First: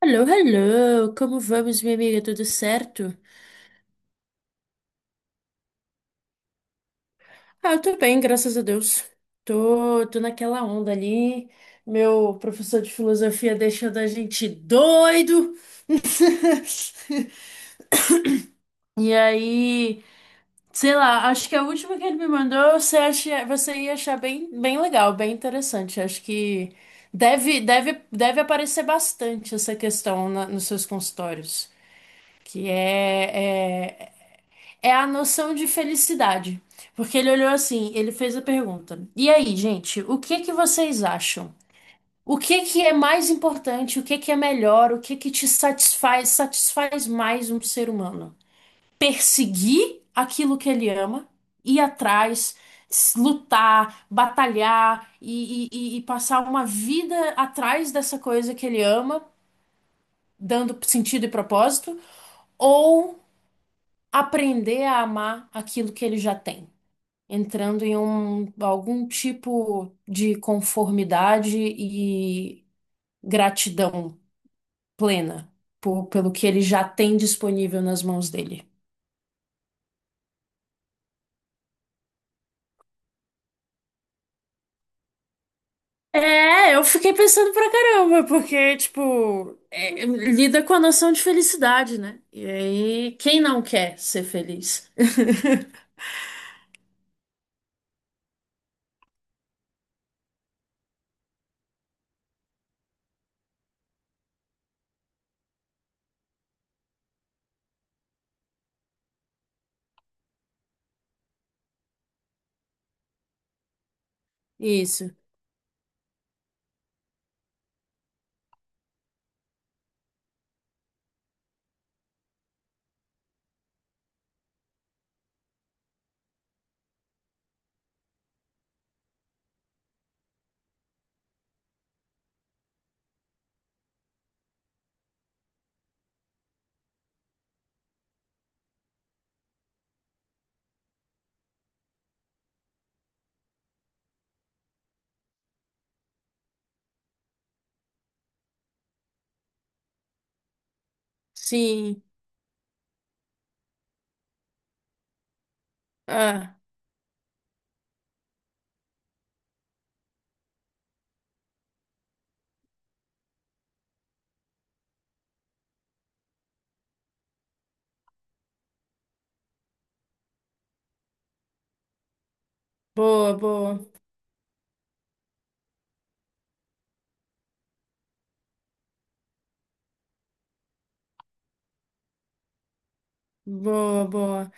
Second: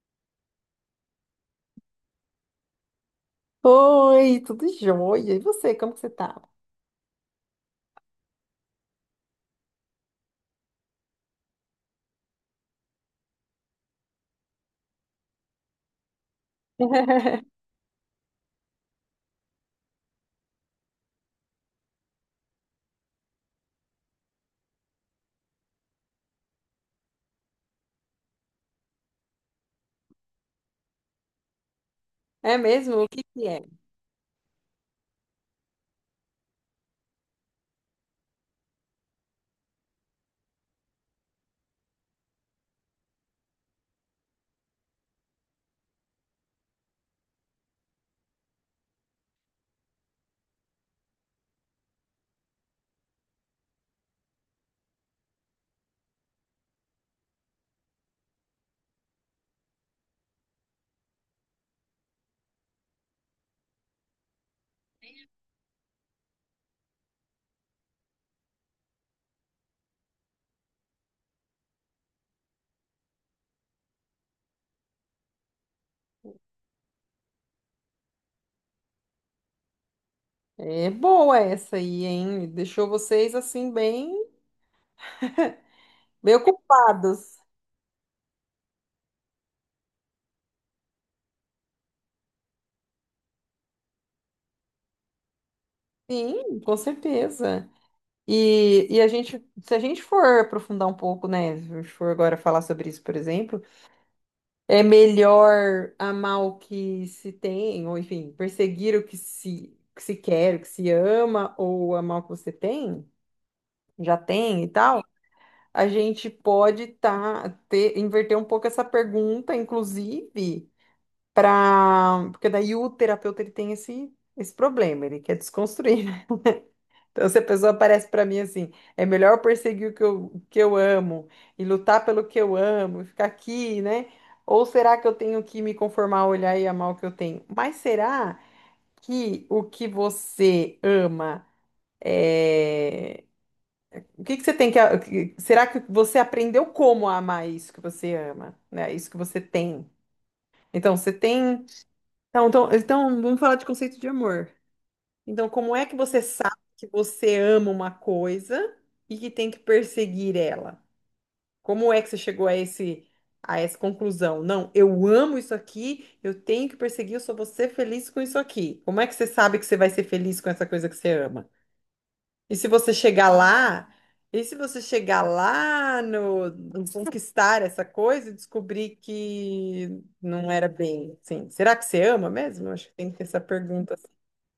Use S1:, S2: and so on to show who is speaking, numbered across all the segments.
S1: Hello, hello! Como vamos, minha amiga? Tudo certo?
S2: Oi, tudo jóia. E você, como que você tá?
S1: Ah, eu tô bem, graças a Deus. Tô naquela onda ali. Meu professor de filosofia deixando a gente doido. E aí, sei lá, acho que a última que ele me mandou, você ia achar bem legal, bem interessante. Acho que deve aparecer bastante essa questão nos seus consultórios,
S2: É
S1: que
S2: mesmo? O que que é?
S1: é é a noção de felicidade. Porque ele olhou assim, ele fez a pergunta. E aí, gente, o que que vocês acham? O que que é mais importante? O que que é melhor? O que que te satisfaz, satisfaz mais um ser humano? Perseguir aquilo que ele ama, ir atrás, lutar, batalhar e passar uma vida atrás dessa coisa que ele ama, dando sentido e propósito, ou aprender a amar aquilo que ele já tem? Entrando em algum tipo de conformidade e gratidão plena pelo que ele já tem disponível nas mãos dele.
S2: É boa essa aí, hein? Deixou vocês assim bem
S1: É, eu fiquei
S2: ocupados.
S1: pensando pra caramba, porque, tipo, é, lida com a noção de felicidade, né? E aí, quem não quer ser feliz?
S2: Sim, com certeza. E a gente, se a gente for aprofundar um pouco, né? Se a gente for agora falar sobre isso, por exemplo, é melhor amar o que se tem, ou enfim, perseguir o que se quer, o que se ama, ou amar o que você tem, já tem e tal.
S1: Isso.
S2: A gente pode inverter um pouco essa pergunta, inclusive, para. Porque daí o terapeuta ele tem esse problema, ele quer desconstruir, né? Então, se a pessoa aparece para mim assim, é melhor perseguir o que eu amo e lutar pelo que eu amo, e ficar aqui, né? Ou será que eu tenho que me conformar, olhar e amar o que eu tenho? Mas será que o que você ama eh, o que que você tem que. Será que você aprendeu como a amar isso que você ama, né? Isso que você tem. Então, você tem.
S1: Sim.
S2: Então, vamos falar de conceito de amor. Então, como é que você sabe
S1: Ah,
S2: que você ama uma coisa e que tem que perseguir ela? Como é que você chegou a a essa conclusão? Não, eu amo isso aqui, eu tenho que perseguir, eu só vou ser feliz com isso aqui. Como é que você sabe que você vai ser feliz com essa coisa que você ama? E se você chegar
S1: boa, boa.
S2: lá, e se você chegar lá, no conquistar essa coisa e descobrir que não era bem assim, será que você ama mesmo? Acho que tem que ter essa pergunta assim.
S1: Boa, boa.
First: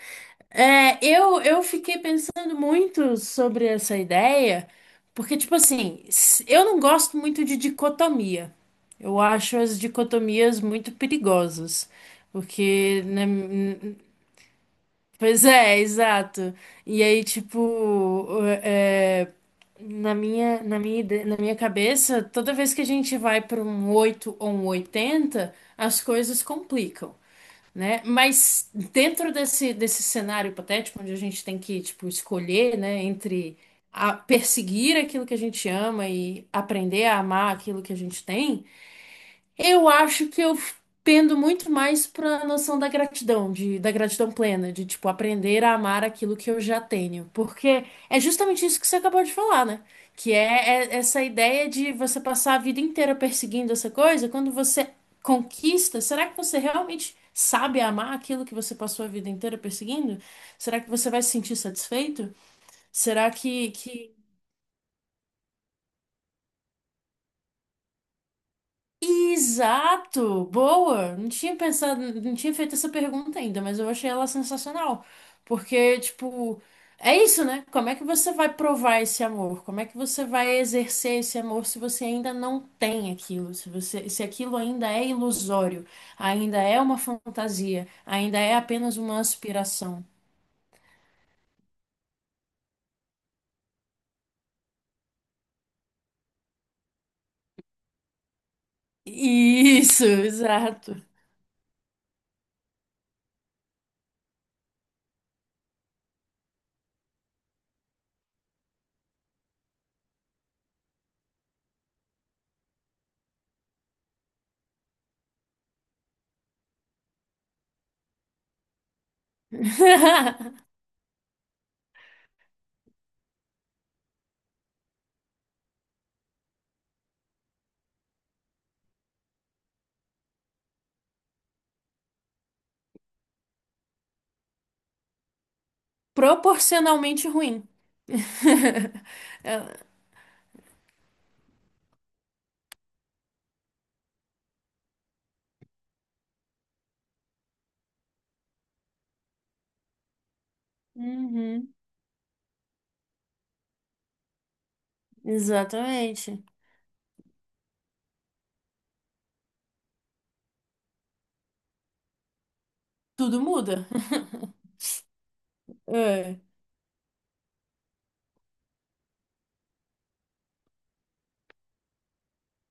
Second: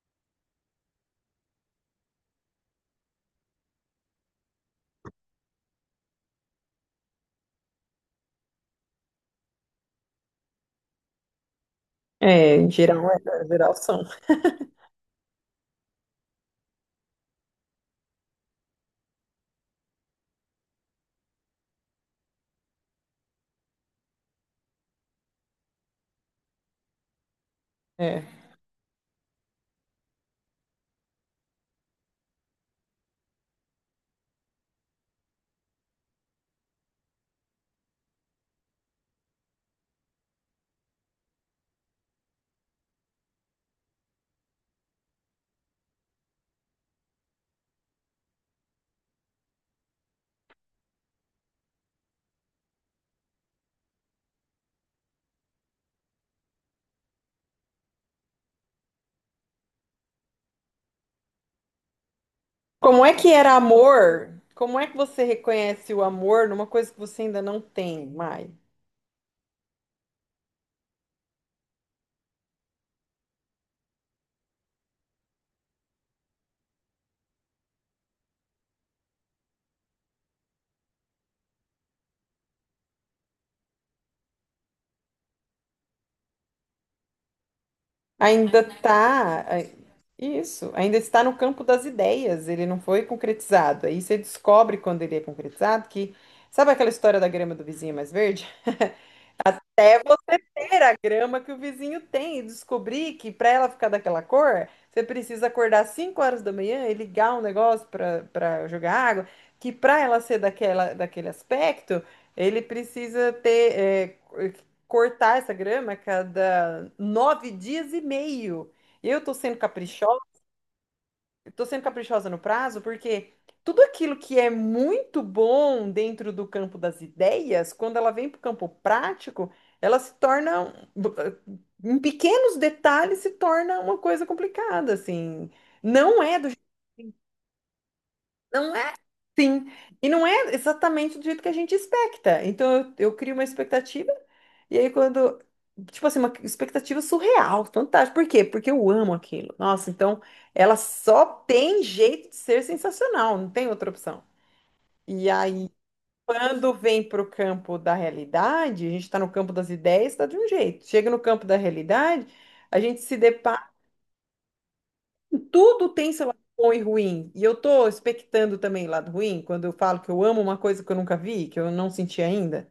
S1: É, eu fiquei pensando muito sobre essa ideia, porque, tipo assim, eu não gosto muito de dicotomia. Eu acho as dicotomias muito perigosas, porque, né,
S2: Em geral são.
S1: pois é, exato. E aí, tipo, é, na minha cabeça, toda vez que a gente vai para um 8 ou um 80 as coisas complicam, né?
S2: É.
S1: Mas dentro desse, desse cenário hipotético, onde a gente tem que, tipo, escolher, né, entre perseguir aquilo que a gente ama e aprender a amar aquilo que a gente tem, eu acho que eu pendo muito mais para a noção da gratidão, de, da gratidão plena, de tipo aprender a amar aquilo que eu já tenho, porque é justamente isso que você acabou de falar, né? Que é, é essa ideia de você passar a vida inteira perseguindo essa coisa, quando você conquista, será que você realmente sabe amar aquilo que você passou a vida inteira perseguindo? Será que você vai se sentir satisfeito?
S2: Como é
S1: Será
S2: que era
S1: que que
S2: amor? Como é que você reconhece o amor numa coisa que você ainda não tem mais?
S1: exato! Boa! Não tinha pensado, não tinha feito essa pergunta ainda, mas eu achei ela sensacional. Porque, tipo, é isso, né? Como é que você vai provar esse amor? Como é que você vai exercer esse amor se você ainda não tem aquilo? Se você, se aquilo ainda é ilusório, ainda é uma fantasia, ainda é
S2: Ainda
S1: apenas uma
S2: está.
S1: aspiração.
S2: Isso, ainda está no campo das ideias, ele não foi concretizado. Aí você descobre quando ele é concretizado que. Sabe aquela história da grama do vizinho é mais verde? Até
S1: Isso,
S2: você ter
S1: exato.
S2: a grama que o vizinho tem e descobrir que para ela ficar daquela cor, você precisa acordar 5 horas da manhã e ligar um negócio para jogar água, que para ela ser daquele aspecto, ele precisa ter cortar essa grama a cada 9 dias e meio. Eu tô sendo caprichosa. Tô sendo caprichosa no prazo porque tudo aquilo que é muito bom dentro do campo das ideias, quando ela vem para o campo prático, ela se torna, um- em pequenos detalhes, se torna uma coisa complicada, assim. Não é do,
S1: Proporcionalmente ruim.
S2: não Sim,
S1: É,
S2: e não é exatamente do jeito que a gente expecta. Eu crio uma expectativa, e aí quando. Tipo assim, uma expectativa surreal, fantástica. Por quê? Porque eu amo aquilo. Nossa, então ela só
S1: uhum,
S2: tem jeito de ser sensacional, não tem outra opção. E aí,
S1: exatamente.
S2: quando vem para o campo da realidade, a gente está no campo das ideias, tá de um jeito. Chega no campo da realidade, a gente se
S1: Tudo
S2: depara.
S1: muda.
S2: Tudo tem seu lado
S1: É,
S2: bom e ruim. E eu tô expectando também lado ruim, quando eu falo que eu amo uma coisa que eu nunca vi, que eu não senti ainda.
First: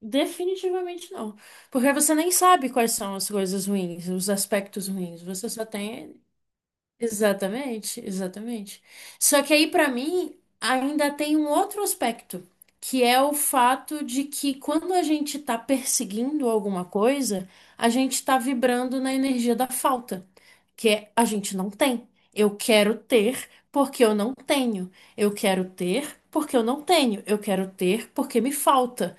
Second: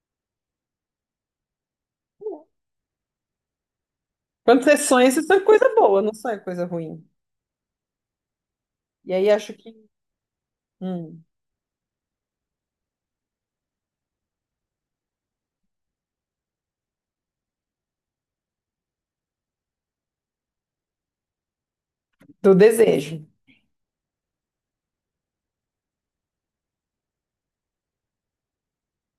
S1: definitivamente não. Porque você nem sabe quais são as coisas ruins, os
S2: Quando
S1: aspectos
S2: você
S1: ruins.
S2: sonha
S1: Você só
S2: coisa boa, não
S1: tem.
S2: sonha coisa ruim.
S1: Exatamente, exatamente.
S2: E aí
S1: Só
S2: acho
S1: que
S2: que.
S1: aí, pra mim, ainda
S2: Hum,
S1: tem um outro aspecto, que é o fato de que quando a gente tá perseguindo alguma coisa, a gente tá vibrando na energia da falta. Que é a gente não tem. Eu
S2: do
S1: quero
S2: desejo.
S1: ter porque eu não tenho. Eu quero ter porque eu não tenho. Eu quero ter porque me falta.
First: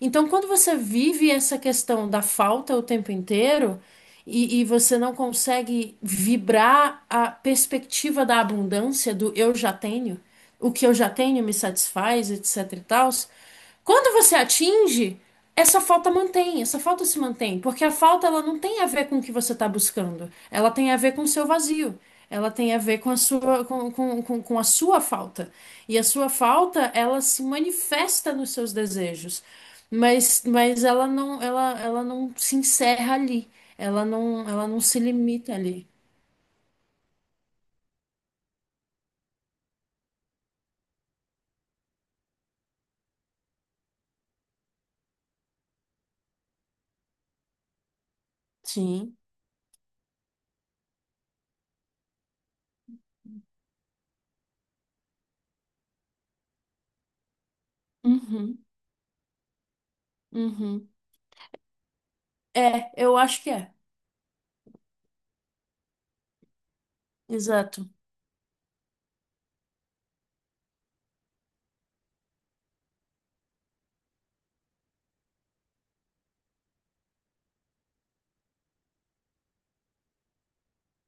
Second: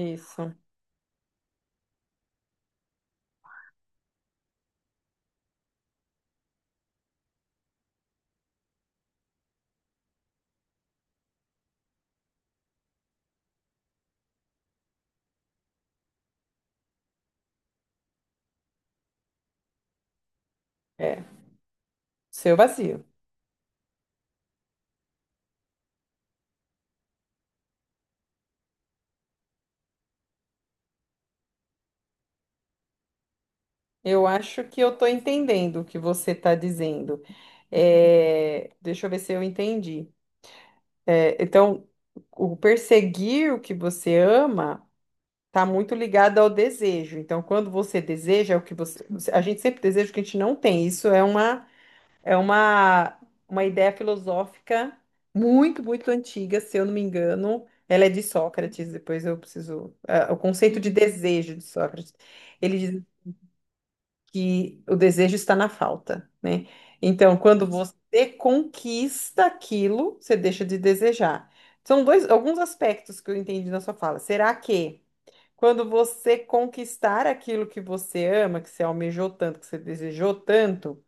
S1: Então, quando você vive essa questão da falta o tempo inteiro e você não consegue vibrar a perspectiva da abundância, do eu já tenho, o que eu já tenho me satisfaz, etc e tal, quando você atinge. Essa falta mantém, essa falta se mantém, porque a falta ela não tem a ver com o que você está buscando, ela tem a ver com
S2: É.
S1: o seu vazio, ela
S2: Seu
S1: tem a ver
S2: vazio.
S1: com a sua, com a sua falta. E a sua falta, ela se manifesta nos seus desejos, mas ela não, ela não se encerra ali,
S2: Eu acho
S1: ela
S2: que
S1: não
S2: eu
S1: se
S2: tô
S1: limita
S2: entendendo o
S1: ali.
S2: que você tá dizendo. É, deixa eu ver se eu entendi. É, então, o perseguir o que você ama. Tá muito ligada ao desejo. Então, quando você deseja, é o que você,
S1: Sim.
S2: você- a gente sempre deseja o que a gente não tem. Isso é uma ideia filosófica muito antiga, se eu não me engano. Ela é de
S1: Uhum,
S2: Sócrates, depois eu preciso. É, o conceito
S1: uhum.
S2: de desejo de Sócrates. Ele
S1: É,
S2: diz
S1: eu acho que é.
S2: que o desejo está na falta, né? Então, quando
S1: Exato.
S2: você conquista aquilo, você deixa de desejar. Alguns aspectos que eu entendi na sua fala. Será que quando você conquistar aquilo que você ama, que você almejou tanto, que você desejou tanto,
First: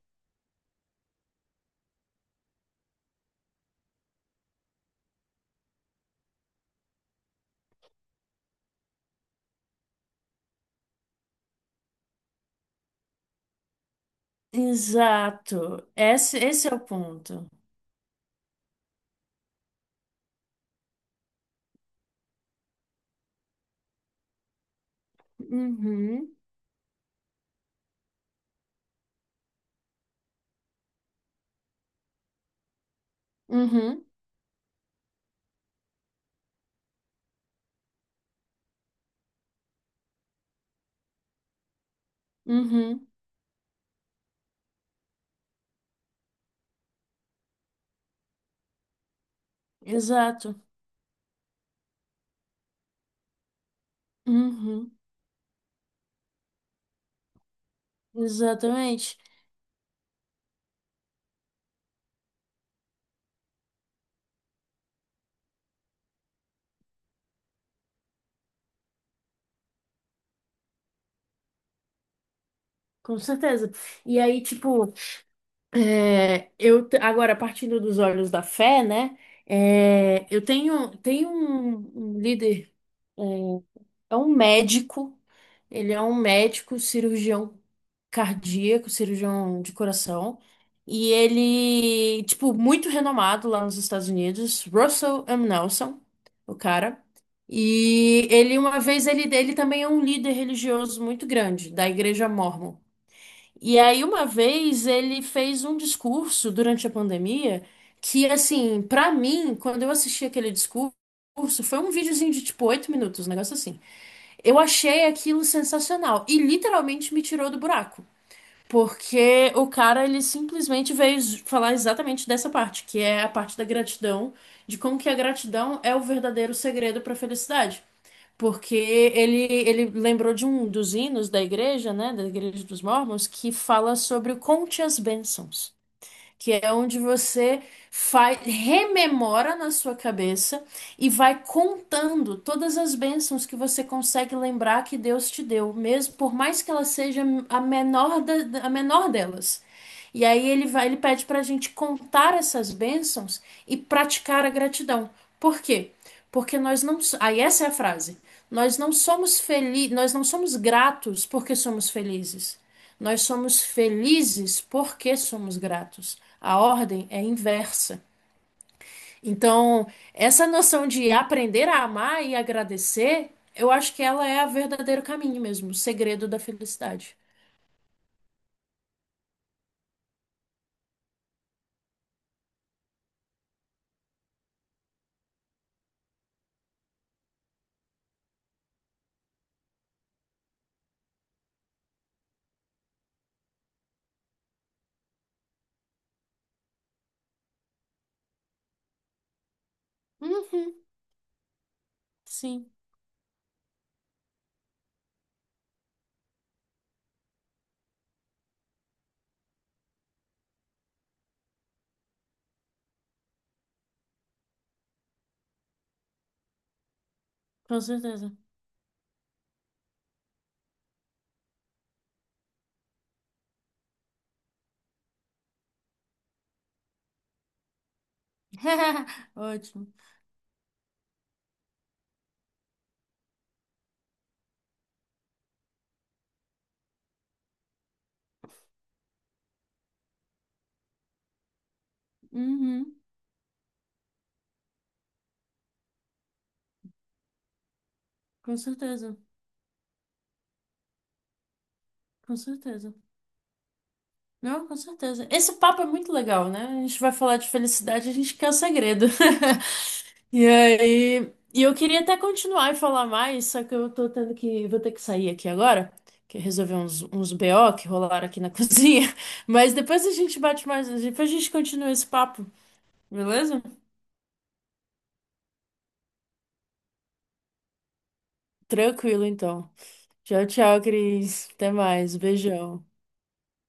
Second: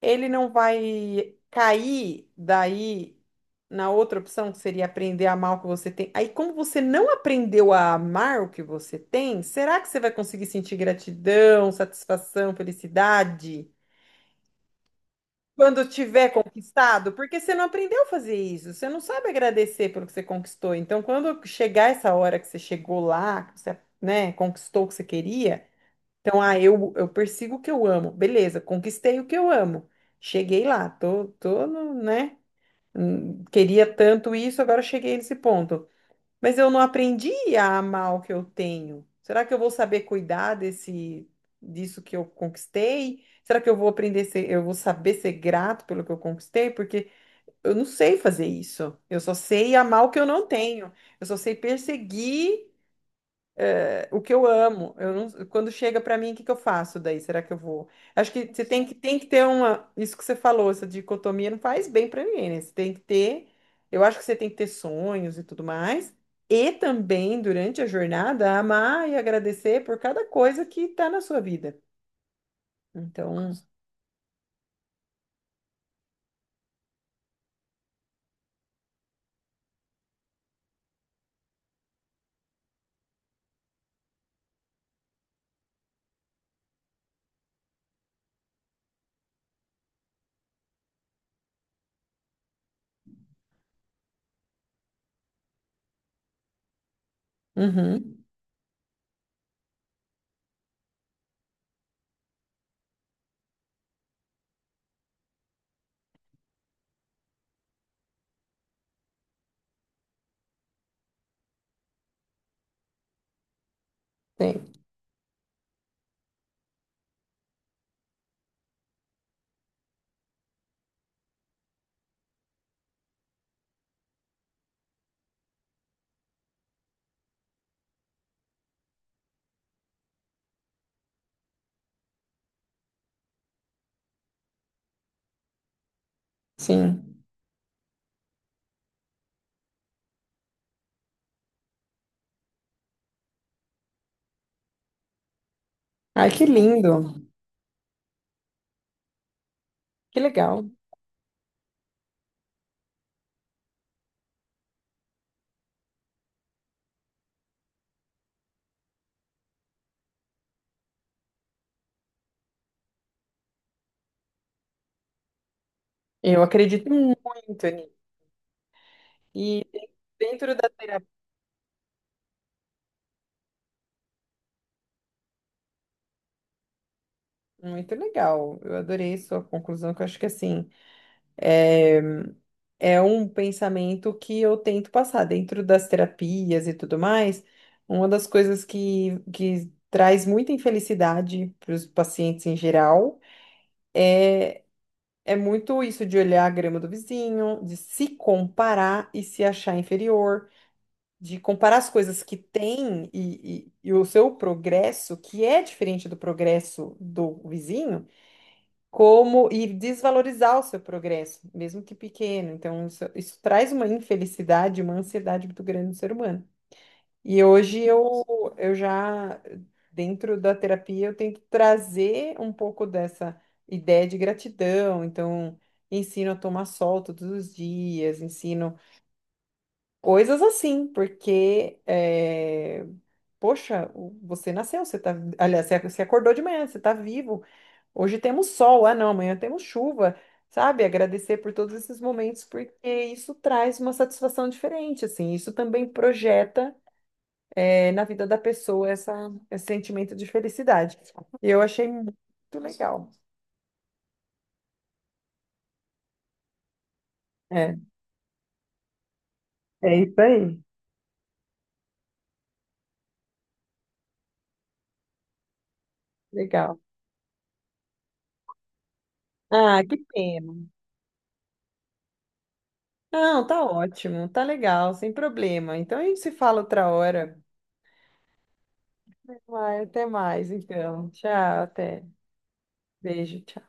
S2: ele não vai cair daí na outra opção, que seria aprender a amar o que você tem. Aí, como você não aprendeu a amar o que você tem, será que você vai conseguir sentir gratidão, satisfação, felicidade? Quando
S1: Exato.
S2: tiver
S1: Esse é o
S2: conquistado, porque
S1: ponto.
S2: você não aprendeu a fazer isso, você não sabe agradecer pelo que você conquistou. Então, quando chegar essa hora que você chegou lá, que você, né, conquistou o que você queria,
S1: Uhum.
S2: então, eu persigo o que eu amo. Beleza, conquistei o que eu amo. Cheguei lá, tô no, né? Queria
S1: Uhum,
S2: tanto isso, agora cheguei nesse ponto. Mas eu não aprendi a amar o que eu tenho. Será que eu vou saber cuidar desse, disso que eu
S1: uhum,
S2: conquistei? Será que eu vou eu vou saber ser grato pelo que eu conquistei? Porque eu não sei fazer isso. Eu só sei amar o que eu não
S1: exato.
S2: tenho. Eu só sei perseguir o que eu
S1: Uhum,
S2: amo, eu não- quando chega pra mim, o que que eu faço daí? Será que eu vou? Acho que você tem
S1: exatamente.
S2: que ter uma, isso que você falou, essa dicotomia não faz bem pra ninguém, né? Você tem que ter, eu acho que você tem que ter sonhos e tudo mais, e também durante a jornada amar e agradecer por cada coisa que tá na sua vida.
S1: Com
S2: Então,
S1: certeza. E aí, tipo, é, agora partindo dos olhos da fé, né? É, tenho um, um líder. eh, É um médico, ele é um médico cirurgião cardíaco, cirurgião de coração, e ele, tipo, muito renomado lá nos Estados Unidos, Russell M. Nelson, o cara.
S2: uhum,
S1: E ele, uma vez, ele também é um líder religioso muito grande, da Igreja Mórmon. E aí, uma vez, ele fez um discurso durante a pandemia que, assim, pra mim, quando eu assisti aquele discurso, foi um videozinho de, tipo, oito minutos, um negócio assim. Eu
S2: tem,
S1: achei aquilo sensacional e literalmente me tirou do buraco. Porque o cara, ele simplesmente veio falar exatamente dessa parte, que é a parte da gratidão, de como que a gratidão é o verdadeiro segredo para a felicidade. Porque ele lembrou de um dos hinos da igreja, né, da igreja dos Mormons, que fala sobre o conte as bênçãos, que é onde
S2: sim.
S1: você faz, rememora na sua cabeça e vai contando todas as bênçãos que você consegue lembrar que Deus te deu, mesmo
S2: Ai,
S1: por
S2: que
S1: mais que ela
S2: lindo,
S1: seja a menor delas.
S2: que
S1: E aí ele
S2: legal.
S1: vai, ele pede para a gente contar essas bênçãos e praticar a gratidão. Por quê? Porque nós não, so- aí essa é a frase. Nós não somos felizes, nós não somos gratos porque somos felizes. Nós somos felizes porque somos gratos.
S2: Eu
S1: A
S2: acredito
S1: ordem é
S2: muito, Ani.
S1: inversa.
S2: E
S1: Então, essa
S2: dentro da
S1: noção
S2: terapia.
S1: de aprender a amar e agradecer, eu acho que ela é o verdadeiro caminho mesmo, o segredo da felicidade.
S2: Muito legal. Eu adorei sua conclusão, que eu acho que assim, é um pensamento que eu tento passar dentro das terapias e tudo mais. Uma das coisas que traz muita infelicidade para os pacientes em geral é muito isso de olhar a grama do vizinho, de se comparar e se achar inferior,
S1: Uhum,
S2: de comparar as coisas que
S1: sim,
S2: tem e o seu progresso, que é diferente do progresso do vizinho como e desvalorizar o seu progresso, mesmo que pequeno. Então, isso traz uma infelicidade, uma ansiedade muito grande no ser humano. E hoje
S1: com
S2: eu,
S1: certeza.
S2: eu já, dentro da terapia, eu tento trazer um pouco dessa ideia de gratidão. Então, ensino a tomar sol todos os dias, ensino
S1: Ótimo.
S2: coisas assim, porque, poxa, você nasceu, você tá, aliás, você acordou de manhã, você está vivo. Hoje temos sol, ah não, amanhã temos chuva, sabe? Agradecer por todos esses momentos, porque
S1: Uhum,
S2: isso traz uma satisfação diferente, assim. Isso também projeta, na vida da
S1: com
S2: pessoa
S1: certeza,
S2: esse sentimento de felicidade. E eu achei muito
S1: com certeza.
S2: legal.
S1: Não, com certeza. Esse papo é muito legal, né? A gente vai falar de
S2: É,
S1: felicidade, a gente quer o segredo.
S2: é isso
S1: E
S2: aí.
S1: aí, e eu queria até continuar e falar mais, só que eu tô tendo que, vou ter que sair aqui agora, que é resolver
S2: Legal.
S1: uns, uns BO que rolaram aqui na cozinha. Mas
S2: Ah, que
S1: depois a gente bate
S2: pena.
S1: mais, depois a gente continua esse papo,
S2: Não,
S1: beleza?
S2: tá ótimo, tá legal, sem problema. Então a gente se fala outra hora.
S1: Tranquilo, então.
S2: Vai, até
S1: Tchau,
S2: mais,
S1: tchau,
S2: então. Tchau,
S1: Cris. Até
S2: até.
S1: mais. Beijão.
S2: Beijo, tchau.